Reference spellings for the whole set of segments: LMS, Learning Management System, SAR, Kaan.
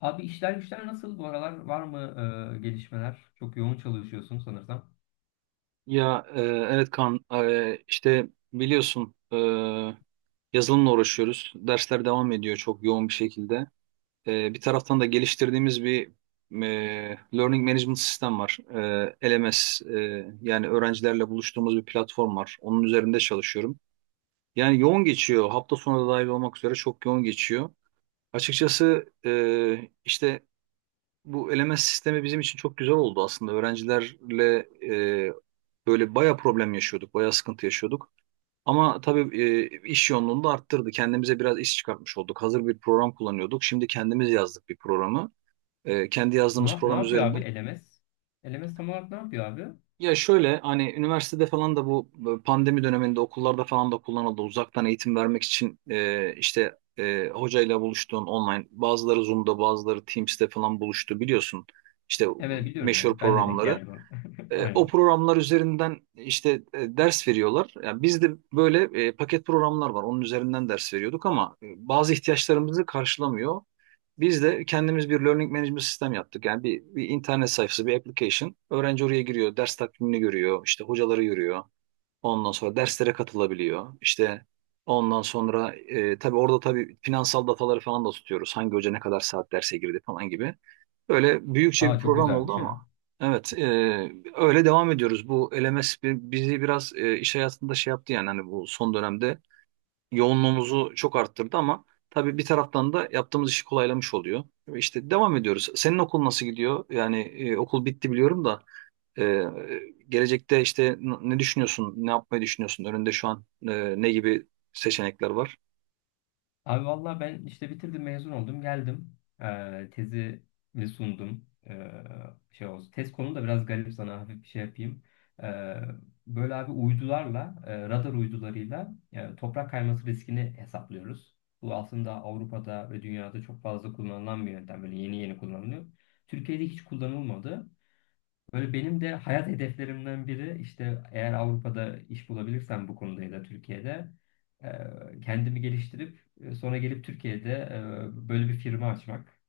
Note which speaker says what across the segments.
Speaker 1: Abi işler güçler nasıl bu aralar? Var mı gelişmeler? Çok yoğun çalışıyorsun sanırsam.
Speaker 2: Ya evet Kaan, işte biliyorsun yazılımla uğraşıyoruz. Dersler devam ediyor çok yoğun bir şekilde. Bir taraftan da geliştirdiğimiz bir Learning Management Sistem var. LMS, yani öğrencilerle buluştuğumuz bir platform var. Onun üzerinde çalışıyorum. Yani yoğun geçiyor. Hafta sonu da dahil olmak üzere çok yoğun geçiyor. Açıkçası, işte bu eleme sistemi bizim için çok güzel oldu aslında. Öğrencilerle e, böyle baya problem yaşıyorduk, baya sıkıntı yaşıyorduk. Ama tabii iş yoğunluğunu da arttırdı. Kendimize biraz iş çıkartmış olduk. Hazır bir program kullanıyorduk. Şimdi kendimiz yazdık bir programı. Kendi yazdığımız
Speaker 1: Ne
Speaker 2: program
Speaker 1: yapıyor
Speaker 2: üzerinden.
Speaker 1: abi LMS? LMS tam olarak ne yapıyor abi?
Speaker 2: Ya şöyle hani üniversitede falan da bu pandemi döneminde okullarda falan da kullanıldı. Uzaktan eğitim vermek için işte hocayla buluştuğun online, bazıları Zoom'da bazıları Teams'te falan buluştu biliyorsun. İşte
Speaker 1: Evet biliyorum
Speaker 2: meşhur
Speaker 1: ya. Ben de denk
Speaker 2: programları.
Speaker 1: geldim ona.
Speaker 2: O
Speaker 1: Aynen.
Speaker 2: programlar üzerinden işte ders veriyorlar. Yani bizde böyle paket programlar var. Onun üzerinden ders veriyorduk ama bazı ihtiyaçlarımızı karşılamıyor. Biz de kendimiz bir learning management sistem yaptık. Yani bir internet sayfası, bir application. Öğrenci oraya giriyor, ders takvimini görüyor, işte hocaları görüyor. Ondan sonra derslere katılabiliyor. İşte ondan sonra tabii orada tabii finansal dataları falan da tutuyoruz. Hangi hoca ne kadar saat derse girdi falan gibi. Böyle büyükçe bir
Speaker 1: Aa, çok
Speaker 2: program oldu
Speaker 1: güzelmiş ya.
Speaker 2: ama evet, öyle devam ediyoruz. Bu LMS bizi biraz iş hayatında şey yaptı yani, hani bu son dönemde yoğunluğumuzu çok arttırdı ama tabii bir taraftan da yaptığımız işi kolaylamış oluyor. İşte devam ediyoruz. Senin okul nasıl gidiyor? Yani okul bitti biliyorum da ee, gelecekte işte ne düşünüyorsun, ne yapmayı düşünüyorsun? Önünde şu an ne gibi seçenekler var?
Speaker 1: Abi valla ben işte bitirdim, mezun oldum, geldim. Tezimi sundum. Şey olsun, tez konu da biraz garip, sana hafif bir şey yapayım. Ee, Böyle abi uydularla radar uydularıyla toprak kayması riskini hesaplıyoruz. Bu aslında Avrupa'da ve dünyada çok fazla kullanılan bir yöntem, böyle yeni yeni kullanılıyor. Türkiye'de hiç kullanılmadı. Böyle benim de hayat hedeflerimden biri işte, eğer Avrupa'da iş bulabilirsem bu konuda ya da Türkiye'de kendimi geliştirip sonra gelip Türkiye'de böyle bir firma açmak.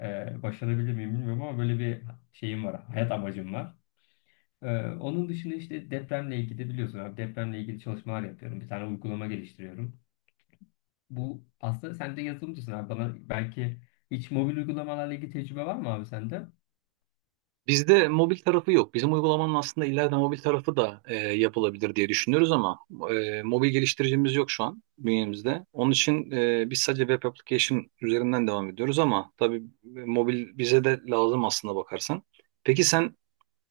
Speaker 1: Başarabilir miyim bilmiyorum ama böyle bir şeyim var, hayat amacım var. E, Onun dışında işte depremle ilgili, biliyorsun abi, depremle ilgili çalışmalar yapıyorum. Bir tane uygulama geliştiriyorum. Bu aslında sen de yazılımcısın abi, bana belki hiç mobil uygulamalarla ilgili tecrübe var mı abi sende?
Speaker 2: Bizde mobil tarafı yok. Bizim uygulamanın aslında ileride mobil tarafı da yapılabilir diye düşünüyoruz ama mobil geliştiricimiz yok şu an bünyemizde. Onun için biz sadece web application üzerinden devam ediyoruz ama tabii mobil bize de lazım aslında bakarsan. Peki sen,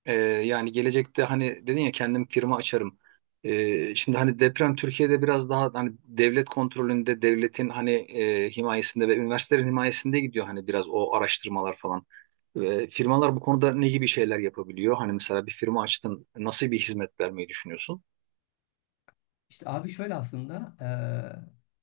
Speaker 2: Yani gelecekte hani dedin ya kendim firma açarım. Şimdi hani deprem Türkiye'de biraz daha hani devlet kontrolünde, devletin hani himayesinde ve üniversitelerin himayesinde gidiyor hani biraz o araştırmalar falan. Firmalar bu konuda ne gibi şeyler yapabiliyor? Hani mesela bir firma açtın, nasıl bir hizmet vermeyi düşünüyorsun?
Speaker 1: İşte abi şöyle aslında,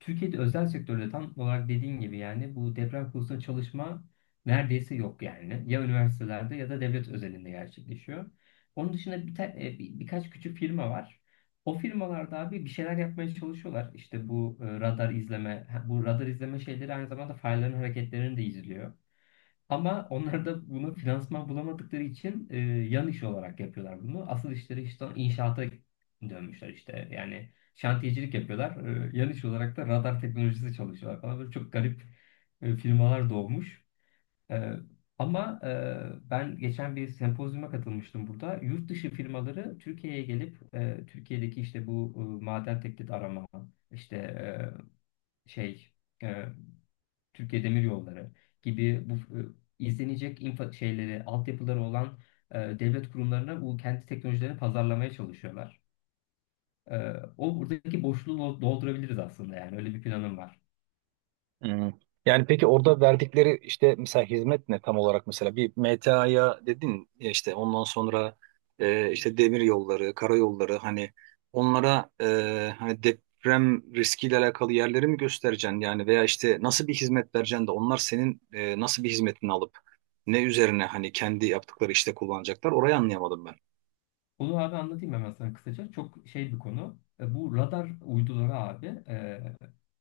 Speaker 1: Türkiye'de özel sektörde tam olarak dediğin gibi yani bu deprem konusunda çalışma neredeyse yok yani. Ya üniversitelerde ya da devlet özelinde gerçekleşiyor. Onun dışında birkaç küçük firma var. O firmalarda abi bir şeyler yapmaya çalışıyorlar. İşte bu radar izleme, ha, bu radar izleme şeyleri aynı zamanda farelerin hareketlerini de izliyor. Ama onlar da bunu finansman bulamadıkları için yan iş olarak yapıyorlar bunu. Asıl işleri işte inşaata dönmüşler işte. Yani şantiyecilik yapıyorlar. Yan iş olarak da radar teknolojisi çalışıyorlar falan. Böyle çok garip firmalar doğmuş. E, Ben geçen bir sempozyuma katılmıştım burada. Yurt dışı firmaları Türkiye'ye gelip Türkiye'deki işte bu maden teklif arama, işte e, şey... e, Türkiye Demir Yolları gibi bu izlenecek infa şeyleri, altyapıları olan devlet kurumlarına bu kendi teknolojilerini pazarlamaya çalışıyorlar. E, O buradaki boşluğu doldurabiliriz aslında, yani öyle bir planım var.
Speaker 2: Hmm. Yani peki orada verdikleri işte mesela hizmet ne tam olarak, mesela bir MTA'ya dedin ya, işte ondan sonra işte demir yolları, karayolları, hani onlara hani deprem riskiyle alakalı yerleri mi göstereceksin yani, veya işte nasıl bir hizmet vereceksin de onlar senin nasıl bir hizmetini alıp ne üzerine hani kendi yaptıkları işte kullanacaklar, orayı anlayamadım ben.
Speaker 1: Onu abi anlatayım hemen sana kısaca. Çok şey bir konu. Bu radar uyduları abi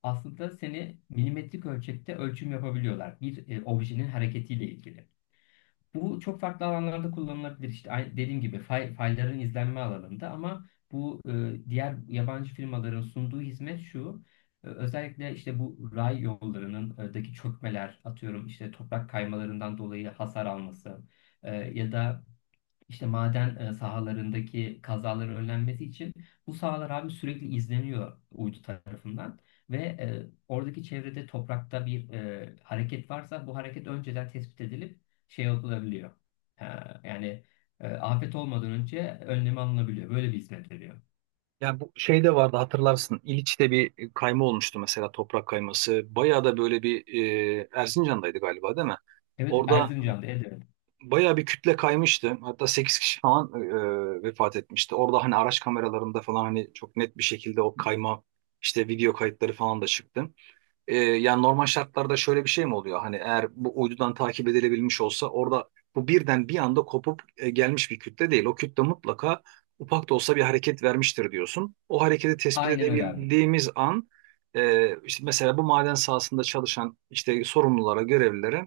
Speaker 1: aslında seni milimetrik ölçekte ölçüm yapabiliyorlar. Bir objenin hareketiyle ilgili. Bu çok farklı alanlarda kullanılabilir. İşte dediğim gibi faillerin izlenme alanında. Ama bu diğer yabancı firmaların sunduğu hizmet şu. Özellikle işte bu ray yollarının daki çökmeler, atıyorum işte toprak kaymalarından dolayı hasar alması ya da işte maden sahalarındaki kazaların önlenmesi için bu sahalar abi sürekli izleniyor uydu tarafından. Ve oradaki çevrede toprakta bir hareket varsa bu hareket önceden tespit edilip şey yapılabiliyor. Ha, yani afet olmadan önce önlemi alınabiliyor. Böyle bir hizmet veriyor.
Speaker 2: Yani bu şey de vardı, hatırlarsın. İliç'te bir kayma olmuştu mesela, toprak kayması. Bayağı da böyle bir Erzincan'daydı galiba değil mi?
Speaker 1: Evet,
Speaker 2: Orada
Speaker 1: Erzincan'da, evet. Evet.
Speaker 2: bayağı bir kütle kaymıştı. Hatta 8 kişi falan vefat etmişti. Orada hani araç kameralarında falan hani çok net bir şekilde o kayma işte video kayıtları falan da çıktı. Yani normal şartlarda şöyle bir şey mi oluyor? Hani eğer bu uydudan takip edilebilmiş olsa orada bu birden bir anda kopup gelmiş bir kütle değil. O kütle mutlaka ufak da olsa bir hareket vermiştir diyorsun. O hareketi tespit
Speaker 1: Aynen öyle abi.
Speaker 2: edebildiğimiz an, işte mesela bu maden sahasında çalışan işte sorumlulara, görevlilere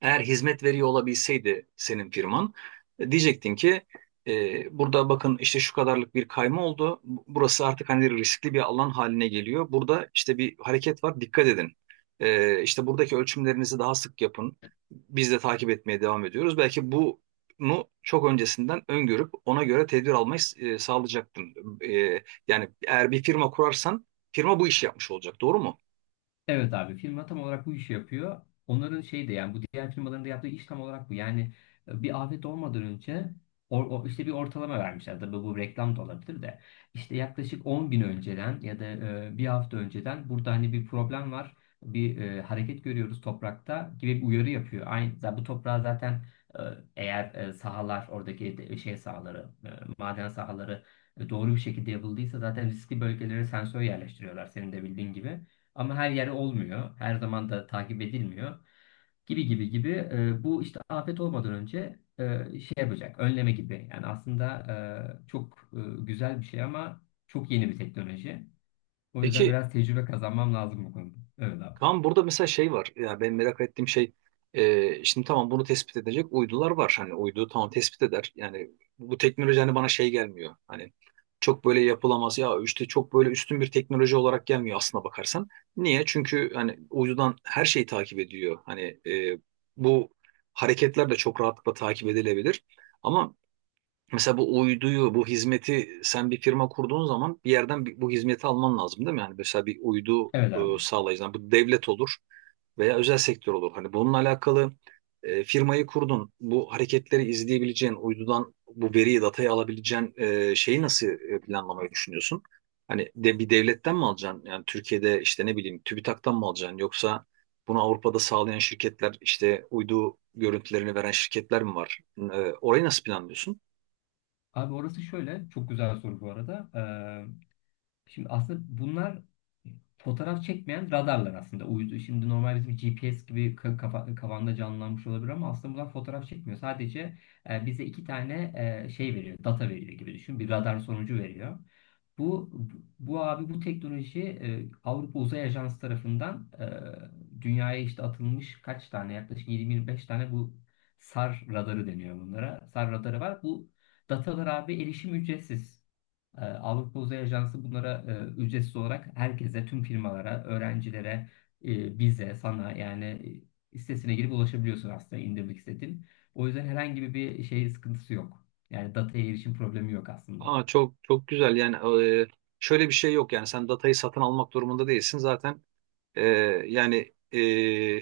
Speaker 2: eğer hizmet veriyor olabilseydi senin firman, diyecektin ki burada bakın işte şu kadarlık bir kayma oldu. Burası artık hani riskli bir alan haline geliyor. Burada işte bir hareket var, dikkat edin. İşte buradaki ölçümlerinizi daha sık yapın. Biz de takip etmeye devam ediyoruz. Belki bunu çok öncesinden öngörüp ona göre tedbir almayı sağlayacaktın. E, Yani eğer bir firma kurarsan firma bu işi yapmış olacak, doğru mu?
Speaker 1: Evet abi, firma tam olarak bu işi yapıyor. Onların şey de, yani bu diğer firmaların da yaptığı iş tam olarak bu. Yani bir afet olmadan önce işte bir ortalama vermişler. Tabii bu reklam da olabilir de. İşte yaklaşık 10 gün önceden ya da bir hafta önceden burada hani bir problem var. Bir hareket görüyoruz toprakta gibi bir uyarı yapıyor. Aynı, zaten bu toprağa zaten e, sahalar oradaki şey sahaları, maden sahaları doğru bir şekilde yapıldıysa zaten riskli bölgelere sensör yerleştiriyorlar, senin de bildiğin gibi. Ama her yer olmuyor. Her zaman da takip edilmiyor. Gibi gibi gibi. Bu işte afet olmadan önce şey yapacak. Önleme gibi. Yani aslında çok güzel bir şey ama çok yeni bir teknoloji. O yüzden
Speaker 2: Peki
Speaker 1: biraz tecrübe kazanmam lazım bu konuda. Evet abi.
Speaker 2: Kaan, burada mesela şey var. Ya ben merak ettiğim şey, şimdi tamam bunu tespit edecek uydular var. Hani uydu tamam tespit eder. Yani bu teknoloji hani bana şey gelmiyor. Hani çok böyle yapılamaz ya, işte çok böyle üstün bir teknoloji olarak gelmiyor aslına bakarsan. Niye? Çünkü hani uydudan her şeyi takip ediyor. Hani bu hareketler de çok rahatlıkla takip edilebilir. Ama mesela bu uyduyu, bu hizmeti sen bir firma kurduğun zaman bir yerden bu hizmeti alman lazım değil mi? Yani mesela bir uydu
Speaker 1: Evet abi.
Speaker 2: sağlayıcı, yani bu devlet olur veya özel sektör olur. Hani bununla alakalı firmayı kurdun, bu hareketleri izleyebileceğin, uydudan bu veriyi, datayı alabileceğin şeyi nasıl planlamayı düşünüyorsun? Hani de bir devletten mi alacaksın? Yani Türkiye'de işte ne bileyim TÜBİTAK'tan mı alacaksın? Yoksa bunu Avrupa'da sağlayan şirketler, işte uydu görüntülerini veren şirketler mi var? Orayı nasıl planlıyorsun?
Speaker 1: Abi orası şöyle. Çok güzel soru bu arada. Şimdi aslında bunlar e, fotoğraf çekmeyen radarlar aslında. Uydu, şimdi normal bizim GPS gibi kafanda canlanmış olabilir ama aslında bunlar fotoğraf çekmiyor. Sadece bize iki tane şey veriyor, data veriyor gibi düşün. Bir radar sonucu veriyor. Bu bu abi bu teknoloji Avrupa Uzay Ajansı tarafından dünyaya işte atılmış, kaç tane, yaklaşık 20-25 tane, bu SAR radarı deniyor bunlara. SAR radarı var. Bu datalar abi, erişim ücretsiz. Avrupa Uzay Ajansı bunlara ücretsiz olarak herkese, tüm firmalara, öğrencilere, bize, sana yani sitesine girip ulaşabiliyorsun aslında indirmek istediğin. O yüzden herhangi bir şey sıkıntısı yok. Yani dataya erişim problemi yok aslında.
Speaker 2: Aa, çok çok güzel yani, şöyle bir şey yok yani, sen datayı satın almak durumunda değilsin zaten. E, Yani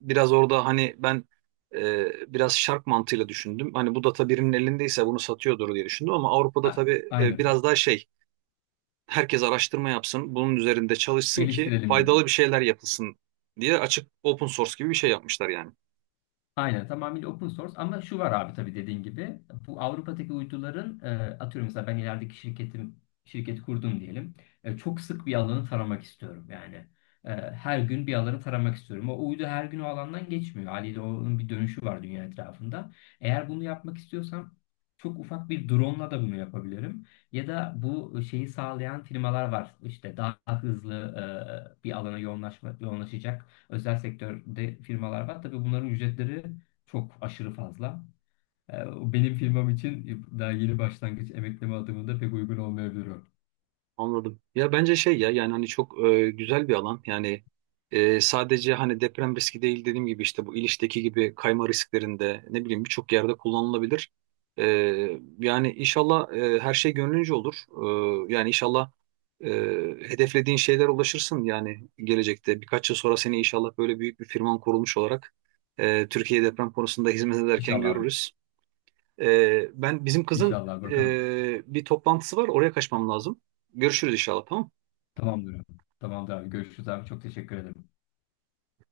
Speaker 2: biraz orada hani ben biraz şark mantığıyla düşündüm, hani bu data birinin elindeyse bunu satıyordur diye düşündüm, ama Avrupa'da
Speaker 1: A-
Speaker 2: tabii
Speaker 1: aynen.
Speaker 2: biraz daha şey, herkes araştırma yapsın bunun üzerinde çalışsın ki
Speaker 1: Geliştirelim gibi.
Speaker 2: faydalı bir şeyler yapılsın diye açık, open source gibi bir şey yapmışlar yani.
Speaker 1: Aynen, tamamıyla open source. Ama şu var abi, tabii dediğin gibi bu Avrupa'daki uyduların atıyorum mesela ben ilerideki şirketim, şirket kurdum diyelim. Çok sık bir alanı taramak istiyorum yani. Her gün bir alanı taramak istiyorum. O uydu her gün o alandan geçmiyor. Haliyle onun bir dönüşü var dünya etrafında. Eğer bunu yapmak istiyorsam çok ufak bir drone'la da bunu yapabilirim. Ya da bu şeyi sağlayan firmalar var. İşte daha hızlı bir alana yoğunlaşma, yoğunlaşacak özel sektörde firmalar var. Tabii bunların ücretleri çok aşırı fazla. O benim firmam için daha yeni başlangıç emekleme adımında pek uygun olmayabilir o.
Speaker 2: Anladım. Ya bence şey ya, yani hani çok güzel bir alan. Yani sadece hani deprem riski değil, dediğim gibi işte bu İliç'teki gibi kayma risklerinde ne bileyim birçok yerde kullanılabilir. E, Yani inşallah her şey gönlünce olur. Yani inşallah e, hedeflediğin şeyler ulaşırsın yani gelecekte. Birkaç yıl sonra seni inşallah böyle büyük bir firman kurulmuş olarak Türkiye deprem konusunda hizmet ederken
Speaker 1: İnşallah abi.
Speaker 2: görürüz. Ben bizim kızın
Speaker 1: İnşallah
Speaker 2: e,
Speaker 1: bakalım.
Speaker 2: bir toplantısı var. Oraya kaçmam lazım. Görüşürüz inşallah, tamam mı?
Speaker 1: Tamamdır abi. Tamamdır abi. Görüşürüz abi. Çok teşekkür ederim.